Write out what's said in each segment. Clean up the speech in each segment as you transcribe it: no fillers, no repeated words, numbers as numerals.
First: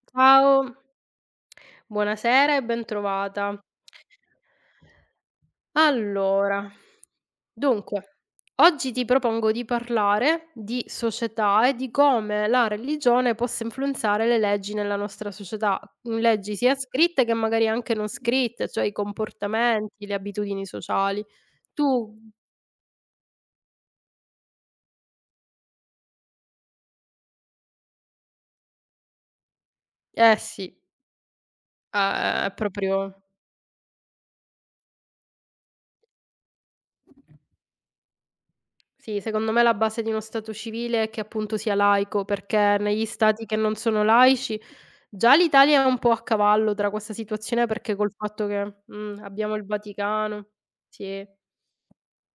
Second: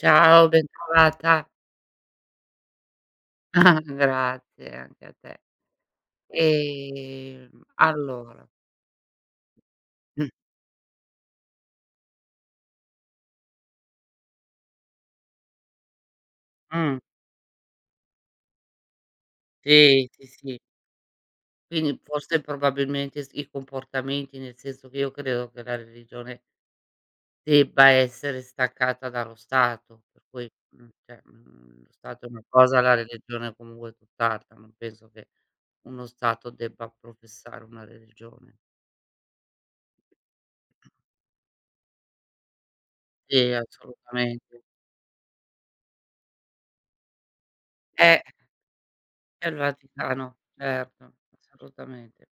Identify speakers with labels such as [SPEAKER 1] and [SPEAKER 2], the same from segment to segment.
[SPEAKER 1] Ciao,
[SPEAKER 2] Ciao,
[SPEAKER 1] bentrovata.
[SPEAKER 2] buonasera e bentrovata.
[SPEAKER 1] Grazie anche a te.
[SPEAKER 2] Allora,
[SPEAKER 1] Ehm,
[SPEAKER 2] dunque,
[SPEAKER 1] allora
[SPEAKER 2] oggi ti propongo di parlare di società e di come la religione possa influenzare le leggi nella nostra società, leggi sia
[SPEAKER 1] mh,
[SPEAKER 2] scritte che magari anche non scritte, cioè i comportamenti,
[SPEAKER 1] sì,
[SPEAKER 2] le
[SPEAKER 1] sì, sì.
[SPEAKER 2] abitudini sociali.
[SPEAKER 1] Quindi
[SPEAKER 2] Tu
[SPEAKER 1] forse probabilmente s i comportamenti, nel senso che io credo che la religione debba essere staccata dallo Stato, per
[SPEAKER 2] eh
[SPEAKER 1] cui,
[SPEAKER 2] sì,
[SPEAKER 1] cioè, lo Stato è una
[SPEAKER 2] ehm, è
[SPEAKER 1] cosa, la
[SPEAKER 2] proprio
[SPEAKER 1] religione comunque è comunque tutt'altra, non penso che uno Stato debba professare una religione.
[SPEAKER 2] sì, secondo me la base di uno stato civile è che appunto sia laico, perché negli stati
[SPEAKER 1] Sì,
[SPEAKER 2] che non sono laici
[SPEAKER 1] assolutamente.
[SPEAKER 2] già l'Italia è un po' a cavallo tra questa situazione perché col
[SPEAKER 1] Eh.
[SPEAKER 2] fatto che,
[SPEAKER 1] È
[SPEAKER 2] abbiamo
[SPEAKER 1] il
[SPEAKER 2] il
[SPEAKER 1] Vaticano,
[SPEAKER 2] Vaticano
[SPEAKER 1] certo,
[SPEAKER 2] sì.
[SPEAKER 1] assolutamente.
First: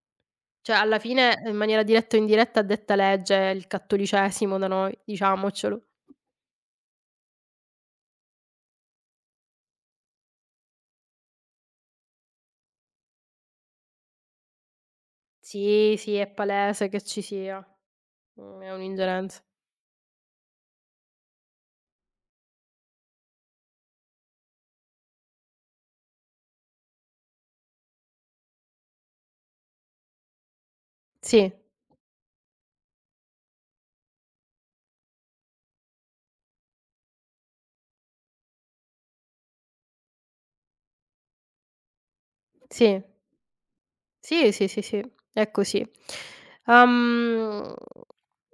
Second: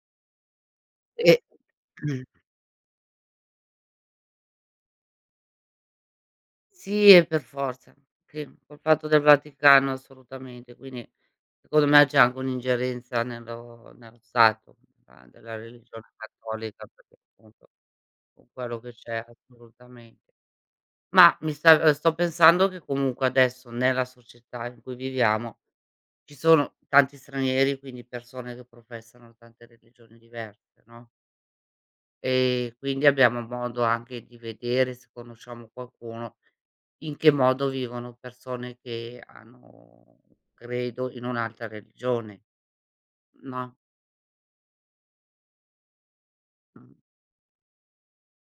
[SPEAKER 2] Cioè alla
[SPEAKER 1] E
[SPEAKER 2] fine in maniera diretta o
[SPEAKER 1] mh,
[SPEAKER 2] indiretta, è detta legge è il cattolicesimo da noi, diciamocelo.
[SPEAKER 1] sì, e per forza. Sì, col fatto del Vaticano assolutamente, quindi secondo me c'è anche un'ingerenza nello Stato, della
[SPEAKER 2] Sì,
[SPEAKER 1] religione
[SPEAKER 2] sì, è
[SPEAKER 1] cattolica,
[SPEAKER 2] palese che
[SPEAKER 1] perché
[SPEAKER 2] ci sia.
[SPEAKER 1] appunto con
[SPEAKER 2] Mhmm, è
[SPEAKER 1] quello che c'è
[SPEAKER 2] un'ingerenza.
[SPEAKER 1] assolutamente. Ma mi sta sto pensando che comunque adesso nella società in cui viviamo ci sono tanti stranieri, quindi persone che professano tante religioni diverse, no?
[SPEAKER 2] Sì,
[SPEAKER 1] Quindi abbiamo modo anche di vedere, se conosciamo qualcuno, in che modo vivono persone che hanno credo in un'altra religione,
[SPEAKER 2] sì.
[SPEAKER 1] no,
[SPEAKER 2] Sì, sì, sì, sì, è così.
[SPEAKER 1] mh.
[SPEAKER 2] Uhm,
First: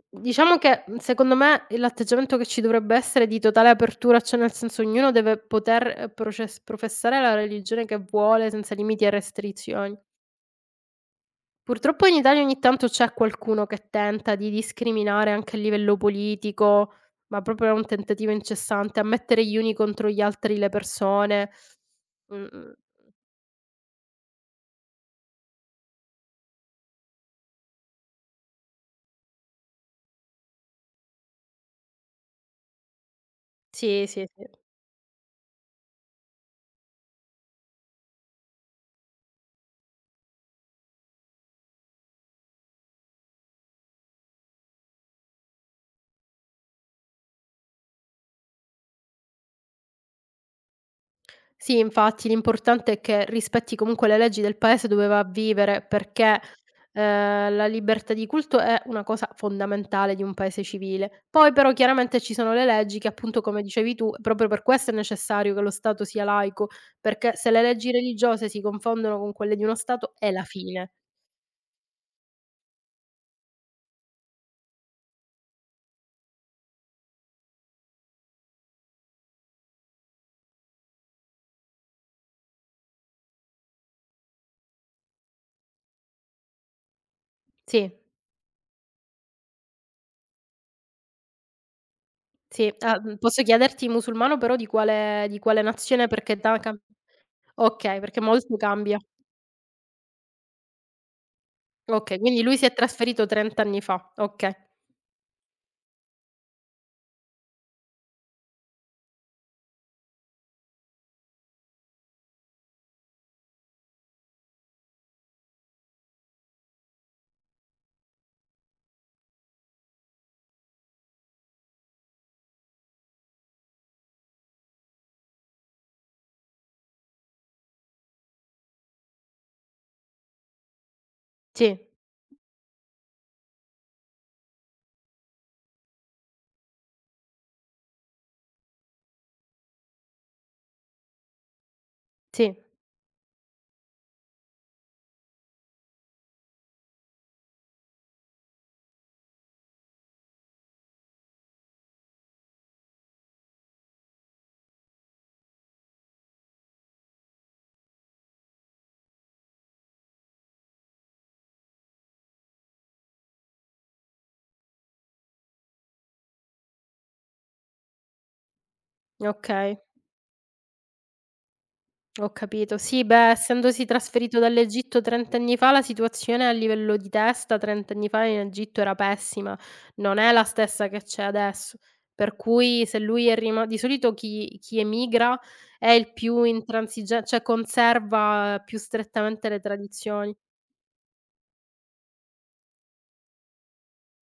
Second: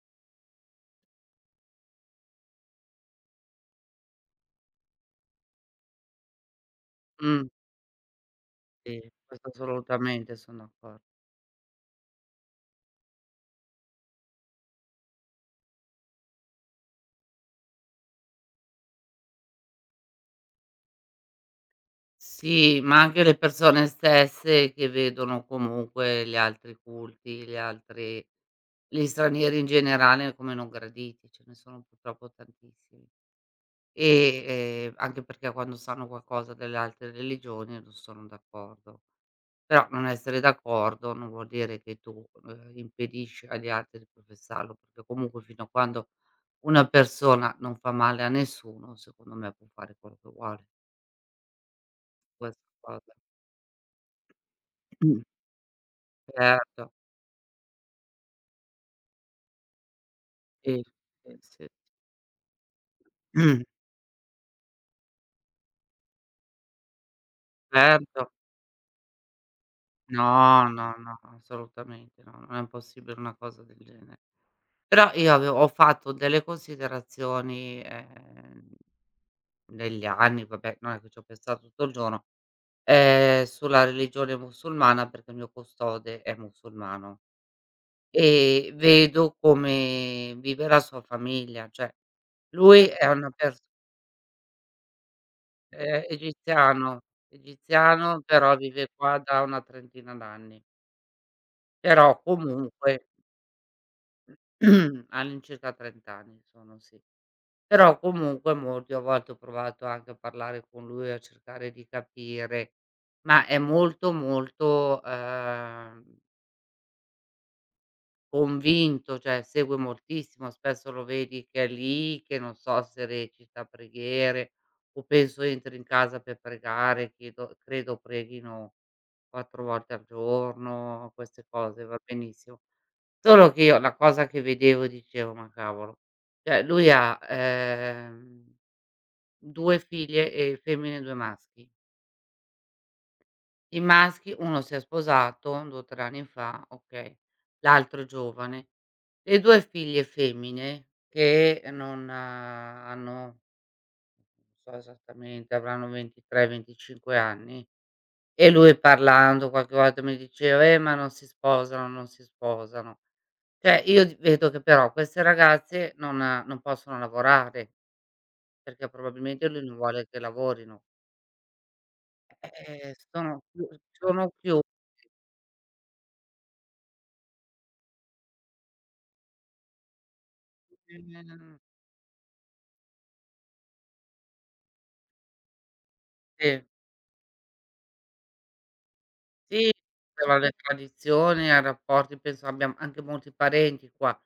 [SPEAKER 2] diciamo che, secondo me il l'atteggiamento che ci dovrebbe essere è di totale apertura, cioè nel senso ognuno deve poter, proces professare la
[SPEAKER 1] Mh,
[SPEAKER 2] religione che vuole senza
[SPEAKER 1] sì,
[SPEAKER 2] limiti e
[SPEAKER 1] questo
[SPEAKER 2] restrizioni.
[SPEAKER 1] assolutamente son d'accordo.
[SPEAKER 2] Purtroppo in Italia ogni tanto c'è qualcuno che tenta di discriminare anche a livello politico, ma proprio è un tentativo incessante, a mettere gli uni contro gli altri le persone. Mh-mh.
[SPEAKER 1] Sì, ma anche le persone stesse che vedono comunque gli altri culti, gli stranieri in generale come non graditi, ce ne sono purtroppo tantissimi.
[SPEAKER 2] Sì, sì, sì.
[SPEAKER 1] E, anche perché quando sanno qualcosa delle altre religioni non sono d'accordo. Però non essere d'accordo non vuol dire che tu, impedisci agli altri di professarlo, perché comunque fino a quando una persona non fa male a nessuno, secondo me può fare quello che vuole
[SPEAKER 2] Sì, infatti
[SPEAKER 1] su questa
[SPEAKER 2] l'importante è
[SPEAKER 1] cosa.
[SPEAKER 2] che rispetti comunque le leggi del paese dove va
[SPEAKER 1] Mh.
[SPEAKER 2] a vivere, perché,
[SPEAKER 1] Certo,
[SPEAKER 2] la libertà di culto è una cosa fondamentale di un paese
[SPEAKER 1] sì,
[SPEAKER 2] civile.
[SPEAKER 1] sì,
[SPEAKER 2] Poi
[SPEAKER 1] sì.
[SPEAKER 2] però chiaramente ci sono le leggi che appunto, come dicevi tu, proprio per questo è necessario che lo Stato sia laico, perché se le leggi
[SPEAKER 1] Certo.
[SPEAKER 2] religiose si confondono con quelle di uno Stato è la
[SPEAKER 1] No,
[SPEAKER 2] fine.
[SPEAKER 1] no, no, assolutamente no, non è possibile una cosa del genere. Però io avevo ho fatto delle considerazioni, negli anni, vabbè, non è che ci ho pensato tutto il giorno, sulla religione musulmana perché il mio custode è musulmano
[SPEAKER 2] Sì,
[SPEAKER 1] e vedo come vive la sua famiglia, cioè
[SPEAKER 2] sì.
[SPEAKER 1] lui
[SPEAKER 2] Ah,
[SPEAKER 1] è una
[SPEAKER 2] posso
[SPEAKER 1] pers
[SPEAKER 2] chiederti musulmano però di quale
[SPEAKER 1] è
[SPEAKER 2] nazione perché da cam
[SPEAKER 1] egiziano,
[SPEAKER 2] okay, perché
[SPEAKER 1] egiziano, però
[SPEAKER 2] molto
[SPEAKER 1] vive
[SPEAKER 2] cambia.
[SPEAKER 1] qua da una trentina d'anni,
[SPEAKER 2] Okay,
[SPEAKER 1] però
[SPEAKER 2] quindi lui si è
[SPEAKER 1] comunque
[SPEAKER 2] trasferito 30 anni fa, okay.
[SPEAKER 1] all'incirca 30 anni sono, sì. Però comunque molti a volte ho provato anche a parlare con lui, a cercare di capire, ma è molto, molto, convinto, cioè segue moltissimo, spesso lo vedi che è lì, che non so se recita preghiere o penso entri in casa per pregare, chiedo credo preghino 4 volte al giorno, queste
[SPEAKER 2] Sì,
[SPEAKER 1] cose, va benissimo. Solo che io la cosa che vedevo dicevo: "Ma cavolo", cioè lui ha, 2 figlie, femmine e 2 maschi.
[SPEAKER 2] sì,
[SPEAKER 1] I maschi uno si è sposato 2 o 3 anni fa, okay, l'altro è giovane. Le 2 figlie femmine che non hanno, non so esattamente, avranno 23, 25 anni e lui parlando qualche volta mi diceva: ma non si sposano, non si sposano". Cioè io d vedo che però queste ragazze non possono lavorare, perché probabilmente lui non
[SPEAKER 2] okay,
[SPEAKER 1] vuole che lavorino.
[SPEAKER 2] ho capito. Sì, beh, essendosi
[SPEAKER 1] Sono
[SPEAKER 2] trasferito
[SPEAKER 1] chiusi.
[SPEAKER 2] dall'Egitto 30 anni fa, la situazione a livello di testa 30 anni fa in Egitto era pessima, non è la stessa che c'è
[SPEAKER 1] Mhmm,
[SPEAKER 2] adesso. Per cui se lui è rima di solito chi emigra è il più
[SPEAKER 1] sì,
[SPEAKER 2] intransigen cioè conserva più strettamente le
[SPEAKER 1] sì,
[SPEAKER 2] tradizioni.
[SPEAKER 1] alle tradizioni, ai rapporti, penso abbiamo anche molti parenti qua.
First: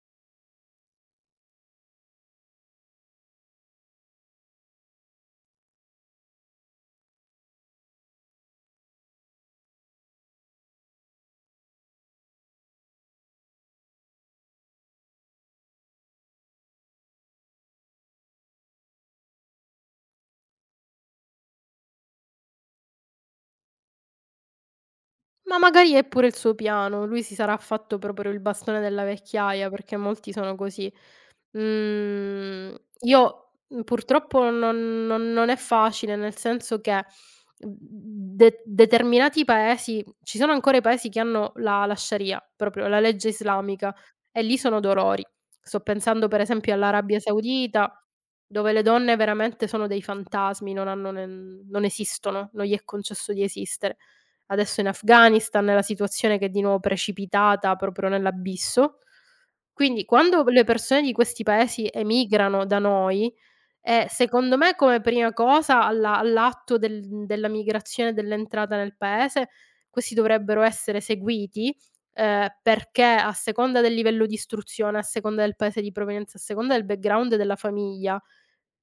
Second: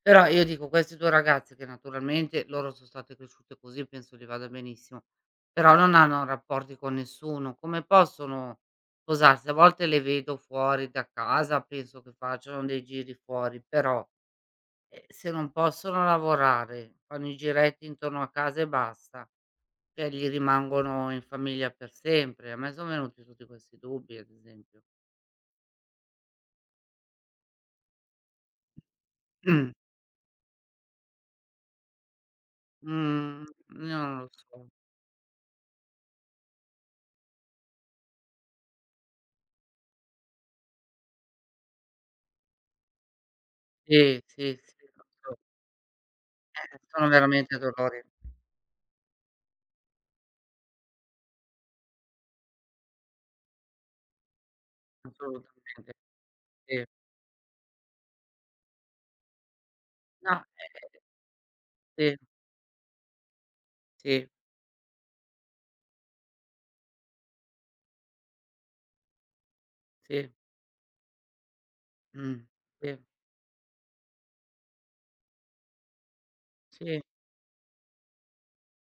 [SPEAKER 1] Però io dico questi 2 ragazzi che naturalmente loro sono state cresciute così, penso gli vada benissimo, però non hanno rapporti con nessuno. Come possono sposarsi? A volte le vedo fuori da casa, penso che facciano dei giri fuori, però, se non possono lavorare, fanno i giretti intorno a casa e basta. Cioè gli rimangono in famiglia per sempre. A me son venuti tutti questi dubbi ad esempio.
[SPEAKER 2] Ma magari è pure il suo piano, lui si sarà fatto proprio il bastone della vecchiaia,
[SPEAKER 1] Mh.
[SPEAKER 2] perché molti sono così. Mhmm,
[SPEAKER 1] Mhmm,
[SPEAKER 2] io,
[SPEAKER 1] io non lo
[SPEAKER 2] purtroppo
[SPEAKER 1] so.
[SPEAKER 2] non è facile, nel senso che, mhmm, de determinati paesi ci sono ancora i paesi che hanno la sharia, proprio la legge islamica,
[SPEAKER 1] Sì,
[SPEAKER 2] e lì
[SPEAKER 1] sì,
[SPEAKER 2] sono
[SPEAKER 1] sì, lo
[SPEAKER 2] dolori.
[SPEAKER 1] so.
[SPEAKER 2] Sto pensando per esempio
[SPEAKER 1] Sono
[SPEAKER 2] all'Arabia
[SPEAKER 1] veramente
[SPEAKER 2] Saudita,
[SPEAKER 1] dolori,
[SPEAKER 2] dove le donne veramente sono dei fantasmi, non hanno nen non esistono, non gli è concesso di esistere. Adesso in
[SPEAKER 1] assolutamente,
[SPEAKER 2] Afghanistan è la situazione che è di nuovo
[SPEAKER 1] sì.
[SPEAKER 2] precipitata proprio nell'abisso. Quindi
[SPEAKER 1] No,
[SPEAKER 2] quando le persone di questi paesi
[SPEAKER 1] sì,
[SPEAKER 2] emigrano da noi
[SPEAKER 1] sì,
[SPEAKER 2] secondo me come prima cosa alla all'atto del della migrazione, e dell'entrata nel paese, questi
[SPEAKER 1] sì,
[SPEAKER 2] dovrebbero essere seguiti,
[SPEAKER 1] mh, sì,
[SPEAKER 2] perché a seconda del livello di istruzione, a seconda del paese di provenienza, a seconda del
[SPEAKER 1] sì,
[SPEAKER 2] background della famiglia,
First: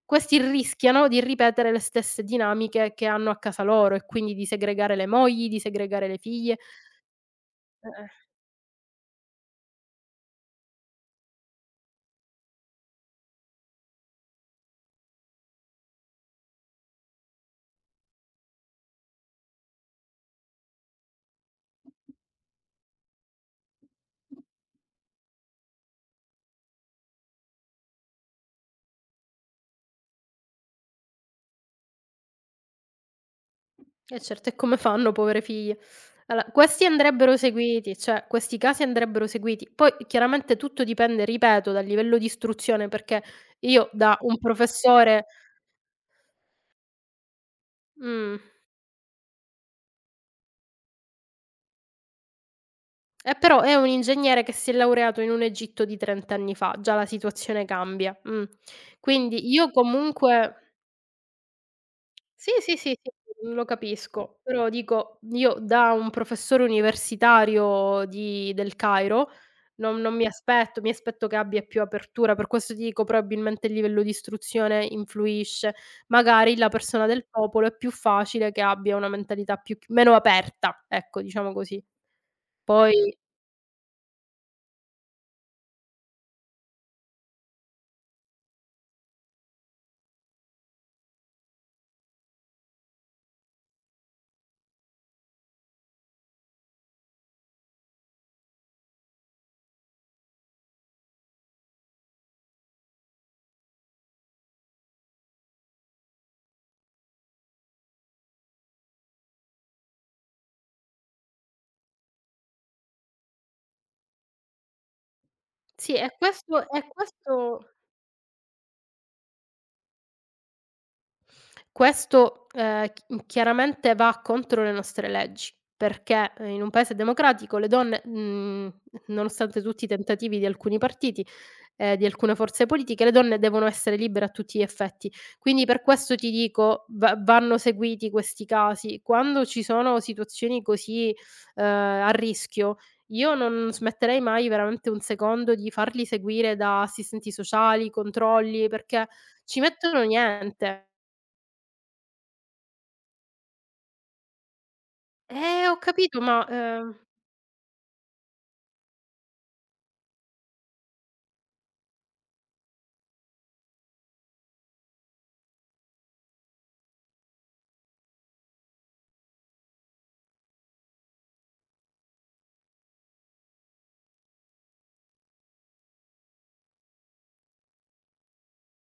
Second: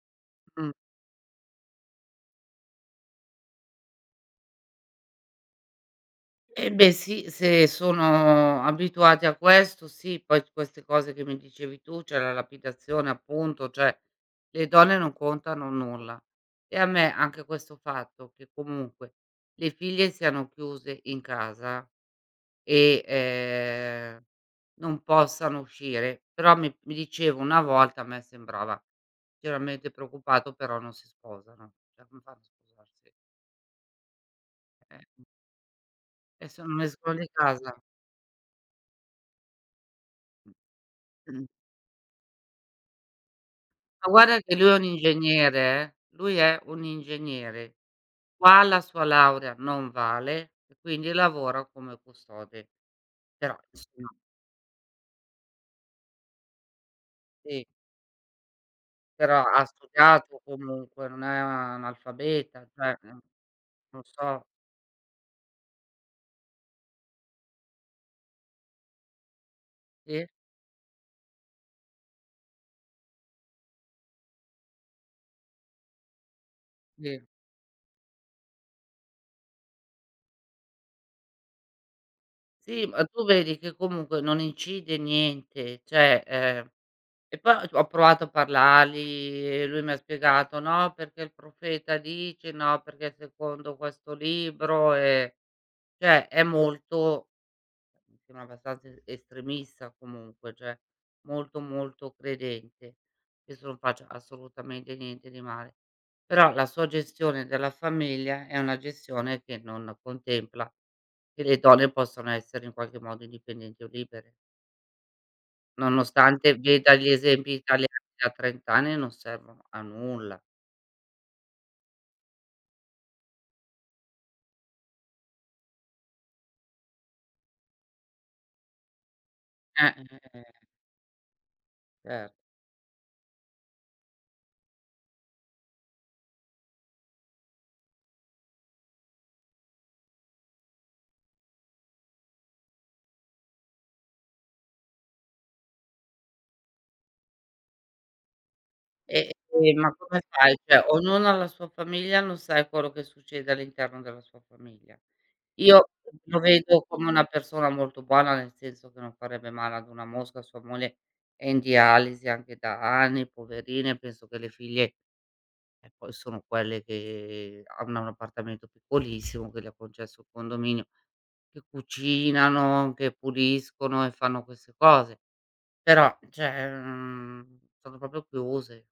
[SPEAKER 2] questi
[SPEAKER 1] mh.
[SPEAKER 2] rischiano di ripetere le stesse dinamiche che hanno a casa loro e quindi di segregare le mogli, di segregare le figlie.
[SPEAKER 1] Eh beh sì, se
[SPEAKER 2] Eh.
[SPEAKER 1] sono abituati a questo sì, poi queste cose che mi dicevi tu, cioè la lapidazione appunto, cioè le donne non contano nulla. E a me anche questo fatto che comunque le figlie siano chiuse in casa e, non possano uscire, però mi dicevo una volta a me sembrava veramente preoccupato, però non si sposano. Cioè come fanno a sposarsi?
[SPEAKER 2] E certo, e come fanno
[SPEAKER 1] Eh,
[SPEAKER 2] povere figlie?
[SPEAKER 1] e
[SPEAKER 2] Allora,
[SPEAKER 1] se non
[SPEAKER 2] questi
[SPEAKER 1] escono di
[SPEAKER 2] andrebbero
[SPEAKER 1] casa.
[SPEAKER 2] seguiti, cioè questi casi andrebbero seguiti. Poi chiaramente tutto dipende,
[SPEAKER 1] Mm.
[SPEAKER 2] ripeto, dal livello di istruzione, perché io
[SPEAKER 1] Ma
[SPEAKER 2] da un
[SPEAKER 1] guarda che lui è un
[SPEAKER 2] professore
[SPEAKER 1] ingegnere lui è un ingegnere.
[SPEAKER 2] mhmm,
[SPEAKER 1] Qua la sua laurea non vale e quindi lavora come custode. Però
[SPEAKER 2] però è un
[SPEAKER 1] insomma
[SPEAKER 2] ingegnere che si è laureato in un Egitto di 30 anni fa, già la situazione
[SPEAKER 1] sì,
[SPEAKER 2] cambia.
[SPEAKER 1] però
[SPEAKER 2] Quindi
[SPEAKER 1] ha
[SPEAKER 2] io
[SPEAKER 1] studiato
[SPEAKER 2] comunque
[SPEAKER 1] comunque, non è
[SPEAKER 2] sì,
[SPEAKER 1] analfabeta,
[SPEAKER 2] sì, sì,
[SPEAKER 1] cioè,
[SPEAKER 2] sì, mm, lo
[SPEAKER 1] non
[SPEAKER 2] capisco,
[SPEAKER 1] so
[SPEAKER 2] però dico io da un professore universitario di del Cairo non mi
[SPEAKER 1] sì,
[SPEAKER 2] aspetto mi aspetto che abbia più apertura, per questo ti dico probabilmente il livello di istruzione influisce. Magari la persona
[SPEAKER 1] sì.
[SPEAKER 2] del popolo è più facile che abbia una mentalità più chi meno aperta, ecco, diciamo così.
[SPEAKER 1] Sì,
[SPEAKER 2] Poi
[SPEAKER 1] ma tu vedi che comunque non incide niente, cioè, e poi ho provato a parlargli e lui mi ha spiegato: "No, perché il profeta dice, no, perché secondo questo libro e". Cioè è molto mi sembra abbastanza estremista comunque, cioè molto, molto credente. Questo non faccia assolutamente niente di male, però la sua gestione della famiglia è una gestione che non contempla che le donne possano essere in qualche modo indipendenti o libere,
[SPEAKER 2] sì,
[SPEAKER 1] nonostante
[SPEAKER 2] e
[SPEAKER 1] veda gli esempi
[SPEAKER 2] questo
[SPEAKER 1] italiani da 30 anni non servono a nulla.
[SPEAKER 2] questo, ch chiaramente va contro le nostre leggi, perché, in un paese democratico le donne, nonostante tutti
[SPEAKER 1] Eh,
[SPEAKER 2] i
[SPEAKER 1] eh,
[SPEAKER 2] tentativi
[SPEAKER 1] eh,
[SPEAKER 2] di alcuni partiti, di
[SPEAKER 1] cer
[SPEAKER 2] alcune forze politiche, le donne devono essere libere a tutti gli effetti. Quindi per questo ti dico, va vanno seguiti questi casi. Quando ci sono situazioni così, a rischio, io non smetterei mai veramente un secondo di farli seguire da assistenti sociali, controlli, perché
[SPEAKER 1] E
[SPEAKER 2] ci
[SPEAKER 1] e ma
[SPEAKER 2] mettono
[SPEAKER 1] come fai? Cioè,
[SPEAKER 2] niente.
[SPEAKER 1] ognuno ha la sua famiglia, non sai quello che succede all'interno della sua famiglia.
[SPEAKER 2] Ho
[SPEAKER 1] Io
[SPEAKER 2] capito,
[SPEAKER 1] lo
[SPEAKER 2] ma,
[SPEAKER 1] vedo come una persona molto buona, nel senso che non farebbe male ad una mosca, sua moglie è in dialisi anche da anni, poverina, e penso che le figlie, poi sono quelle che hanno un appartamento piccolissimo, che le ha concesso il condominio, che cucinano, che puliscono e fanno queste cose. Però, cioè, sono proprio chiuse,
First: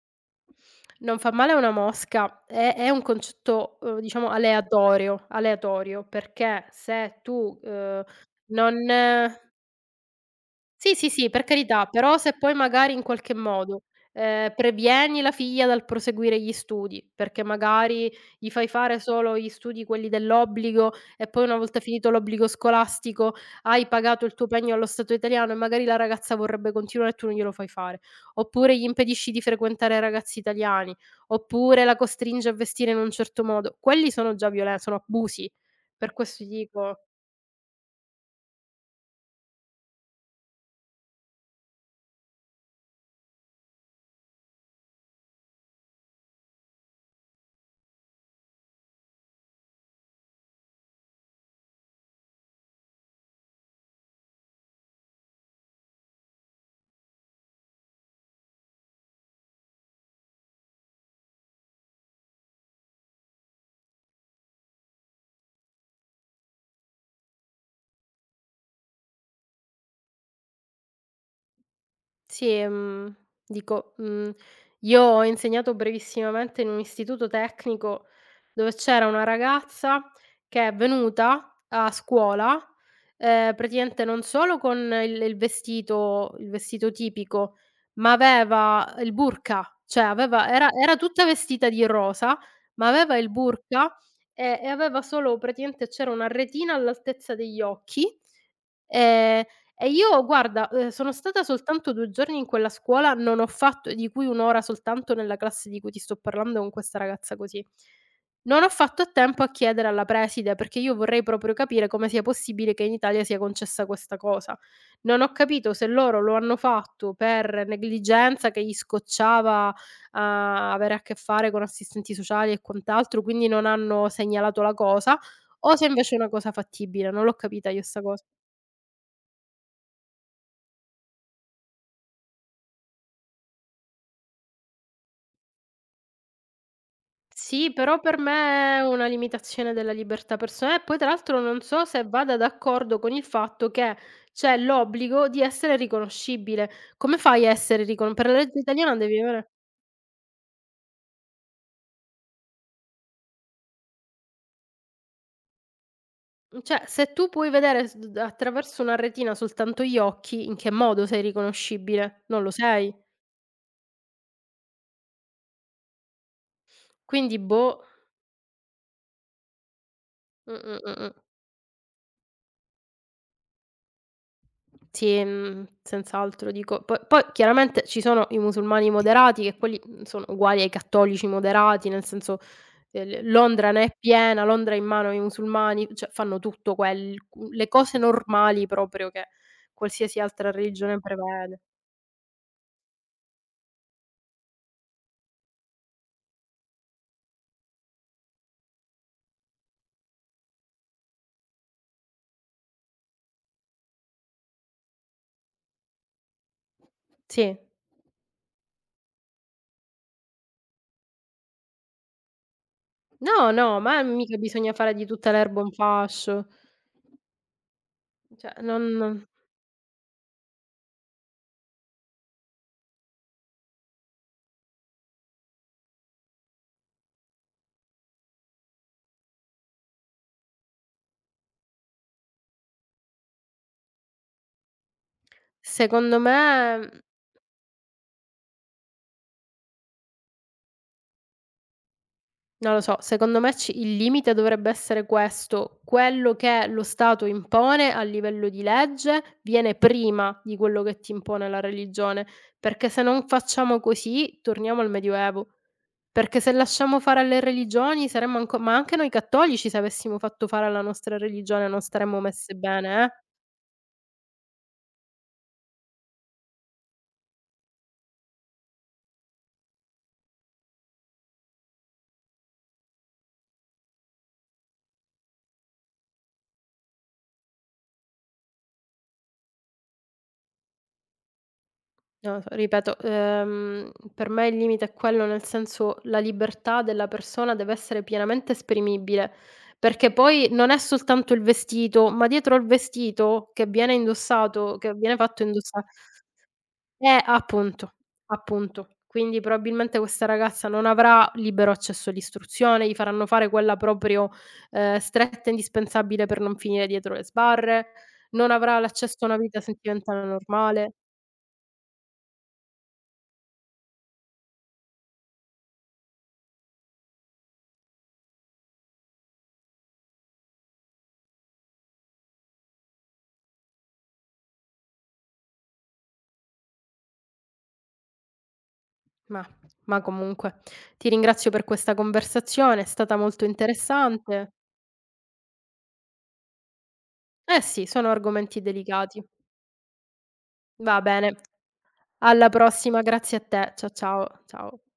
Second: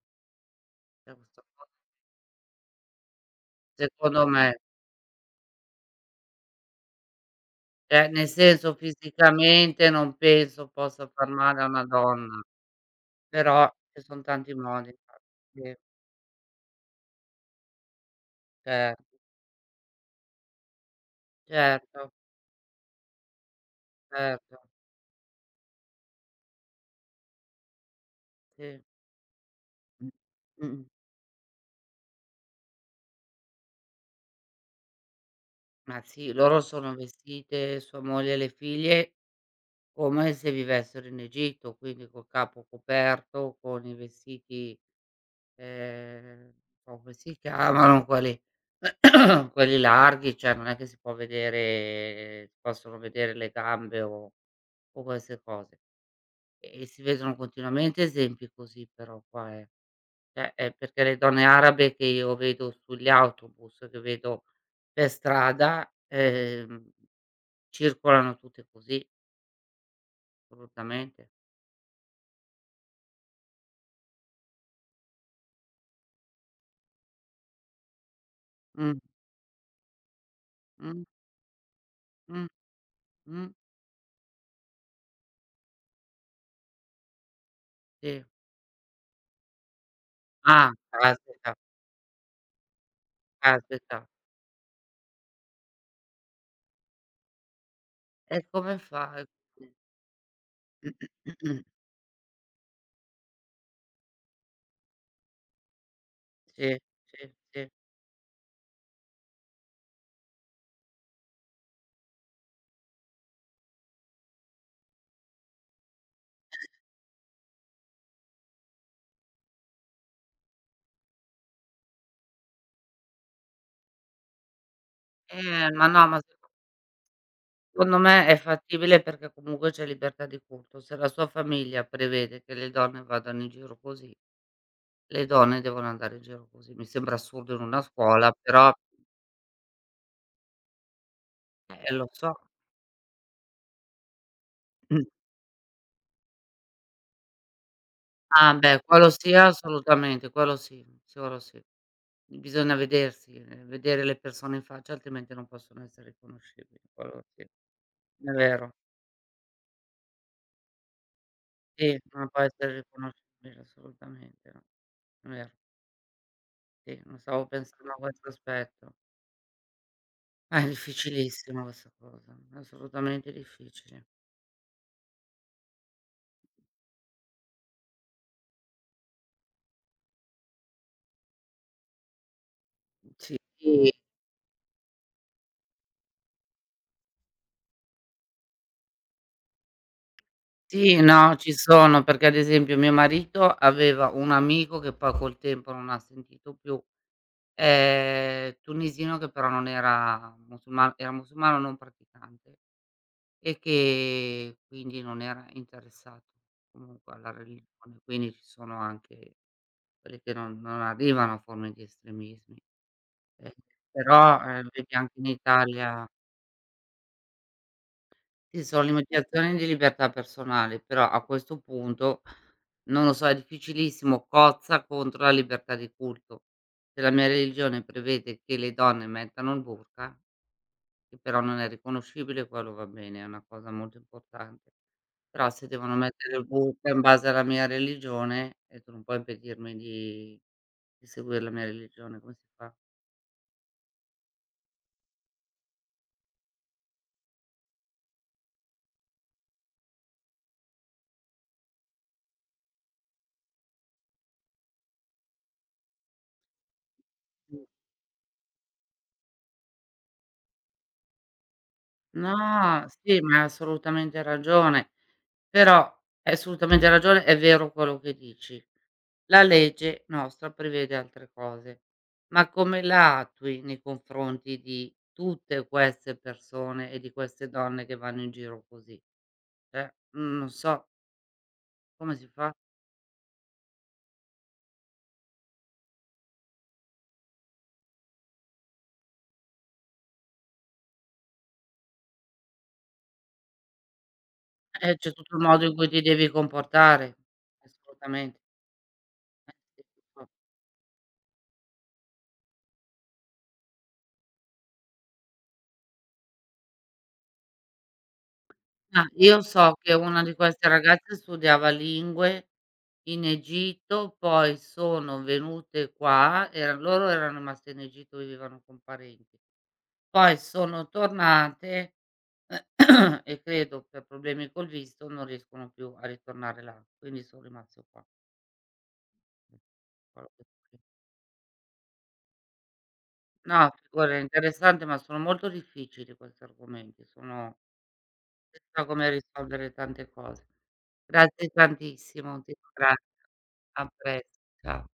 [SPEAKER 1] cioè
[SPEAKER 2] non fa
[SPEAKER 1] questa
[SPEAKER 2] male a
[SPEAKER 1] co
[SPEAKER 2] una mosca è un concetto,
[SPEAKER 1] secondo
[SPEAKER 2] diciamo
[SPEAKER 1] me.
[SPEAKER 2] aleatorio, perché se tu,
[SPEAKER 1] Cioè, nel
[SPEAKER 2] non
[SPEAKER 1] senso fisicamente non penso
[SPEAKER 2] sì, sì,
[SPEAKER 1] possa far
[SPEAKER 2] sì, per
[SPEAKER 1] male a una
[SPEAKER 2] carità, però se
[SPEAKER 1] donna,
[SPEAKER 2] poi magari in qualche
[SPEAKER 1] però
[SPEAKER 2] modo,
[SPEAKER 1] ci son tanti modi.
[SPEAKER 2] previeni
[SPEAKER 1] Infatti,
[SPEAKER 2] la figlia
[SPEAKER 1] sì,
[SPEAKER 2] dal proseguire gli studi, perché magari gli fai fare
[SPEAKER 1] certo,
[SPEAKER 2] solo gli studi quelli dell'obbligo e poi una volta finito
[SPEAKER 1] certo,
[SPEAKER 2] l'obbligo scolastico hai pagato il tuo
[SPEAKER 1] certo,
[SPEAKER 2] pegno allo Stato italiano e magari la ragazza vorrebbe continuare e tu non glielo fai fare. Oppure gli
[SPEAKER 1] sì.
[SPEAKER 2] impedisci di frequentare
[SPEAKER 1] Mh.
[SPEAKER 2] ragazzi
[SPEAKER 1] Mh-mh.
[SPEAKER 2] italiani, oppure la costringi a vestire in un certo modo. Quelli sono già violen sono abusi.
[SPEAKER 1] Ma
[SPEAKER 2] Per
[SPEAKER 1] sì,
[SPEAKER 2] questo ti
[SPEAKER 1] loro sono
[SPEAKER 2] dico
[SPEAKER 1] vestite, sua moglie e le figlie, come se vivessero in Egitto, quindi col capo coperto, con i vestiti, ehm, o come si chiamano quelli quelli larghi, cioè non è che si possono vedere le gambe o O queste cose. E si vedono continuamente esempi così però qua, eh. Cioè, è perché le donne arabe che io vedo sugli autobus, che vedo per strada, circolano tutte così, assolutamente.
[SPEAKER 2] sì, dico, io ho insegnato brevissimamente in un istituto tecnico dove
[SPEAKER 1] Mh,
[SPEAKER 2] c'era una ragazza che è
[SPEAKER 1] mh,
[SPEAKER 2] venuta a
[SPEAKER 1] mh,
[SPEAKER 2] scuola,
[SPEAKER 1] mh,
[SPEAKER 2] praticamente non solo con il vestito tipico, ma
[SPEAKER 1] sì.
[SPEAKER 2] aveva il burqa, cioè aveva
[SPEAKER 1] Ah,
[SPEAKER 2] era tutta
[SPEAKER 1] caspita,
[SPEAKER 2] vestita di rosa, ma aveva il burqa
[SPEAKER 1] caspita.
[SPEAKER 2] e aveva solo praticamente c'era una retina all'altezza degli occhi,
[SPEAKER 1] E come fai?
[SPEAKER 2] ehm e io guarda, sono stata soltanto 2 giorni in quella scuola, non ho fatto di cui 1 ora soltanto nella classe di cui ti sto parlando con
[SPEAKER 1] Sì,
[SPEAKER 2] questa
[SPEAKER 1] sì,
[SPEAKER 2] ragazza
[SPEAKER 1] sì,
[SPEAKER 2] così.
[SPEAKER 1] sì.
[SPEAKER 2] Non ho fatto a tempo a chiedere alla preside, perché io vorrei proprio capire come sia possibile che in Italia sia concessa questa cosa. Non ho capito se loro lo hanno fatto per negligenza che gli scocciava, avere a che fare con assistenti sociali e quant'altro, quindi non hanno segnalato la cosa, o se
[SPEAKER 1] Ma no,
[SPEAKER 2] invece è
[SPEAKER 1] ma
[SPEAKER 2] una
[SPEAKER 1] se
[SPEAKER 2] cosa fattibile. Non l'ho capita io
[SPEAKER 1] Secondo
[SPEAKER 2] 'sta cosa.
[SPEAKER 1] me è fattibile perché comunque c'è libertà di culto. Se la sua famiglia prevede che le donne vadano in giro così, le donne devono andare in giro così. Mi sembra assurdo in
[SPEAKER 2] Sì,
[SPEAKER 1] una
[SPEAKER 2] però per
[SPEAKER 1] scuola, però
[SPEAKER 2] me è una limitazione della libertà personale e poi tra l'altro non so se
[SPEAKER 1] lo so.
[SPEAKER 2] vada d'accordo con il fatto che c'è l'obbligo di essere riconoscibile. Come fai a essere ricon per la
[SPEAKER 1] Ah
[SPEAKER 2] legge
[SPEAKER 1] beh,
[SPEAKER 2] italiana
[SPEAKER 1] quello
[SPEAKER 2] devi
[SPEAKER 1] sì
[SPEAKER 2] avere
[SPEAKER 1] assolutamente, quello sì, sì, quello sì. Bisogna vedersi, vedere le persone in faccia altrimenti non possono essere riconoscibili,
[SPEAKER 2] cioè se
[SPEAKER 1] quello
[SPEAKER 2] tu
[SPEAKER 1] sì.
[SPEAKER 2] puoi
[SPEAKER 1] È
[SPEAKER 2] vedere s d
[SPEAKER 1] vero,
[SPEAKER 2] attraverso una retina soltanto gli occhi, in che modo sei
[SPEAKER 1] sì,
[SPEAKER 2] riconoscibile?
[SPEAKER 1] non
[SPEAKER 2] Non
[SPEAKER 1] può
[SPEAKER 2] lo
[SPEAKER 1] essere
[SPEAKER 2] sei.
[SPEAKER 1] riconoscibile assolutamente, no. È vero, sì, non
[SPEAKER 2] Quindi
[SPEAKER 1] stavo
[SPEAKER 2] boh.
[SPEAKER 1] pensando a questo aspetto.
[SPEAKER 2] Mh,
[SPEAKER 1] È
[SPEAKER 2] mh, mh, mh.
[SPEAKER 1] difficilissima questa cosa, è assolutamente difficile.
[SPEAKER 2] Sì, senz'altro dico po poi chiaramente ci sono i musulmani moderati che quelli, sono uguali ai cattolici moderati, nel senso, l
[SPEAKER 1] Sì,
[SPEAKER 2] Londra ne è piena, Londra è in mano ai musulmani, cioè fanno tutto quel cu le cose normali proprio che qualsiasi altra religione
[SPEAKER 1] sì, no, ci
[SPEAKER 2] prevede.
[SPEAKER 1] sono, perché ad esempio mio marito aveva un amico che poi col tempo non ha sentito più, tunisino che però non era musulmano, era musulmano non praticante e che quindi non era interessato comunque alla
[SPEAKER 2] Sì.
[SPEAKER 1] religione, quindi ci sono anche quelli che non arrivano a forme di estremismi.
[SPEAKER 2] No,
[SPEAKER 1] Eh,
[SPEAKER 2] no, ma mica
[SPEAKER 1] però,
[SPEAKER 2] bisogna
[SPEAKER 1] vedi
[SPEAKER 2] fare di
[SPEAKER 1] anche in
[SPEAKER 2] tutta l'erba un
[SPEAKER 1] Italia
[SPEAKER 2] fascio. Cioè
[SPEAKER 1] sì, sono
[SPEAKER 2] non
[SPEAKER 1] limitazioni di libertà personale, però a questo punto, non lo so, è difficilissimo, cozza contro la libertà di culto. Se la mia religione prevede che le donne mettano il burqa, che però non è riconoscibile, quello va bene, è una cosa molto importante. Però se devono
[SPEAKER 2] secondo
[SPEAKER 1] mettere il burqa
[SPEAKER 2] me
[SPEAKER 1] in base alla mia religione, e tu non puoi impedirmi di seguire la mia religione, come si fa?
[SPEAKER 2] non lo so, secondo me ci il limite dovrebbe essere questo: quello che lo Stato impone a livello di legge viene prima di quello che ti impone la religione, perché se non facciamo così torniamo al Medioevo. Perché se lasciamo fare alle
[SPEAKER 1] Mh.
[SPEAKER 2] religioni saremmo anco ma anche noi cattolici se avessimo fatto fare alla nostra religione non staremmo messe
[SPEAKER 1] No,
[SPEAKER 2] bene, eh.
[SPEAKER 1] sì, ma hai assolutamente ragione. Però hai assolutamente ragione, è vero quello che dici. La legge nostra prevede altre cose, ma come la attui nei confronti di tutte queste persone e di queste donne che vanno in giro così? Cioè, non so come si
[SPEAKER 2] No,
[SPEAKER 1] fa.
[SPEAKER 2] ripeto, per me il limite è quello, nel senso la libertà della persona deve essere pienamente esprimibile, perché poi non è soltanto il vestito, ma dietro al vestito che viene indossato, che
[SPEAKER 1] C'è
[SPEAKER 2] viene
[SPEAKER 1] tutto
[SPEAKER 2] fatto
[SPEAKER 1] il modo in
[SPEAKER 2] indossa
[SPEAKER 1] cui ti devi comportare,
[SPEAKER 2] appunto,
[SPEAKER 1] assolutamente.
[SPEAKER 2] appunto. Quindi
[SPEAKER 1] Eh sì,
[SPEAKER 2] probabilmente
[SPEAKER 1] lo
[SPEAKER 2] questa
[SPEAKER 1] so.
[SPEAKER 2] ragazza non avrà libero accesso all'istruzione, gli faranno fare quella proprio, stretta e indispensabile per non finire dietro le sbarre, non avrà
[SPEAKER 1] Ma
[SPEAKER 2] l'accesso a una
[SPEAKER 1] io
[SPEAKER 2] vita
[SPEAKER 1] so che una
[SPEAKER 2] sentimentale
[SPEAKER 1] di queste
[SPEAKER 2] normale.
[SPEAKER 1] ragazze studiava lingue in Egitto, poi sono venute qua, eran loro erano rimaste in Egitto, vivevano con parenti. Poi sono tornate e credo per problemi col visto non riescono più a ritornare là, quindi son rimaste qua.
[SPEAKER 2] Ma ma
[SPEAKER 1] Quello che-
[SPEAKER 2] comunque ti ringrazio per questa conversazione, è stata molto
[SPEAKER 1] No, guarda è
[SPEAKER 2] interessante.
[SPEAKER 1] interessante, ma sono molto difficili questi argomenti, sono
[SPEAKER 2] Eh sì, sono argomenti
[SPEAKER 1] chissà come
[SPEAKER 2] delicati.
[SPEAKER 1] risolvere tante cose.
[SPEAKER 2] Va bene,
[SPEAKER 1] Grazie tantissimo,
[SPEAKER 2] alla
[SPEAKER 1] ti
[SPEAKER 2] prossima,
[SPEAKER 1] ringrazio.
[SPEAKER 2] grazie a te. Cia
[SPEAKER 1] A presto,
[SPEAKER 2] ciao, ciao.
[SPEAKER 1] ciao.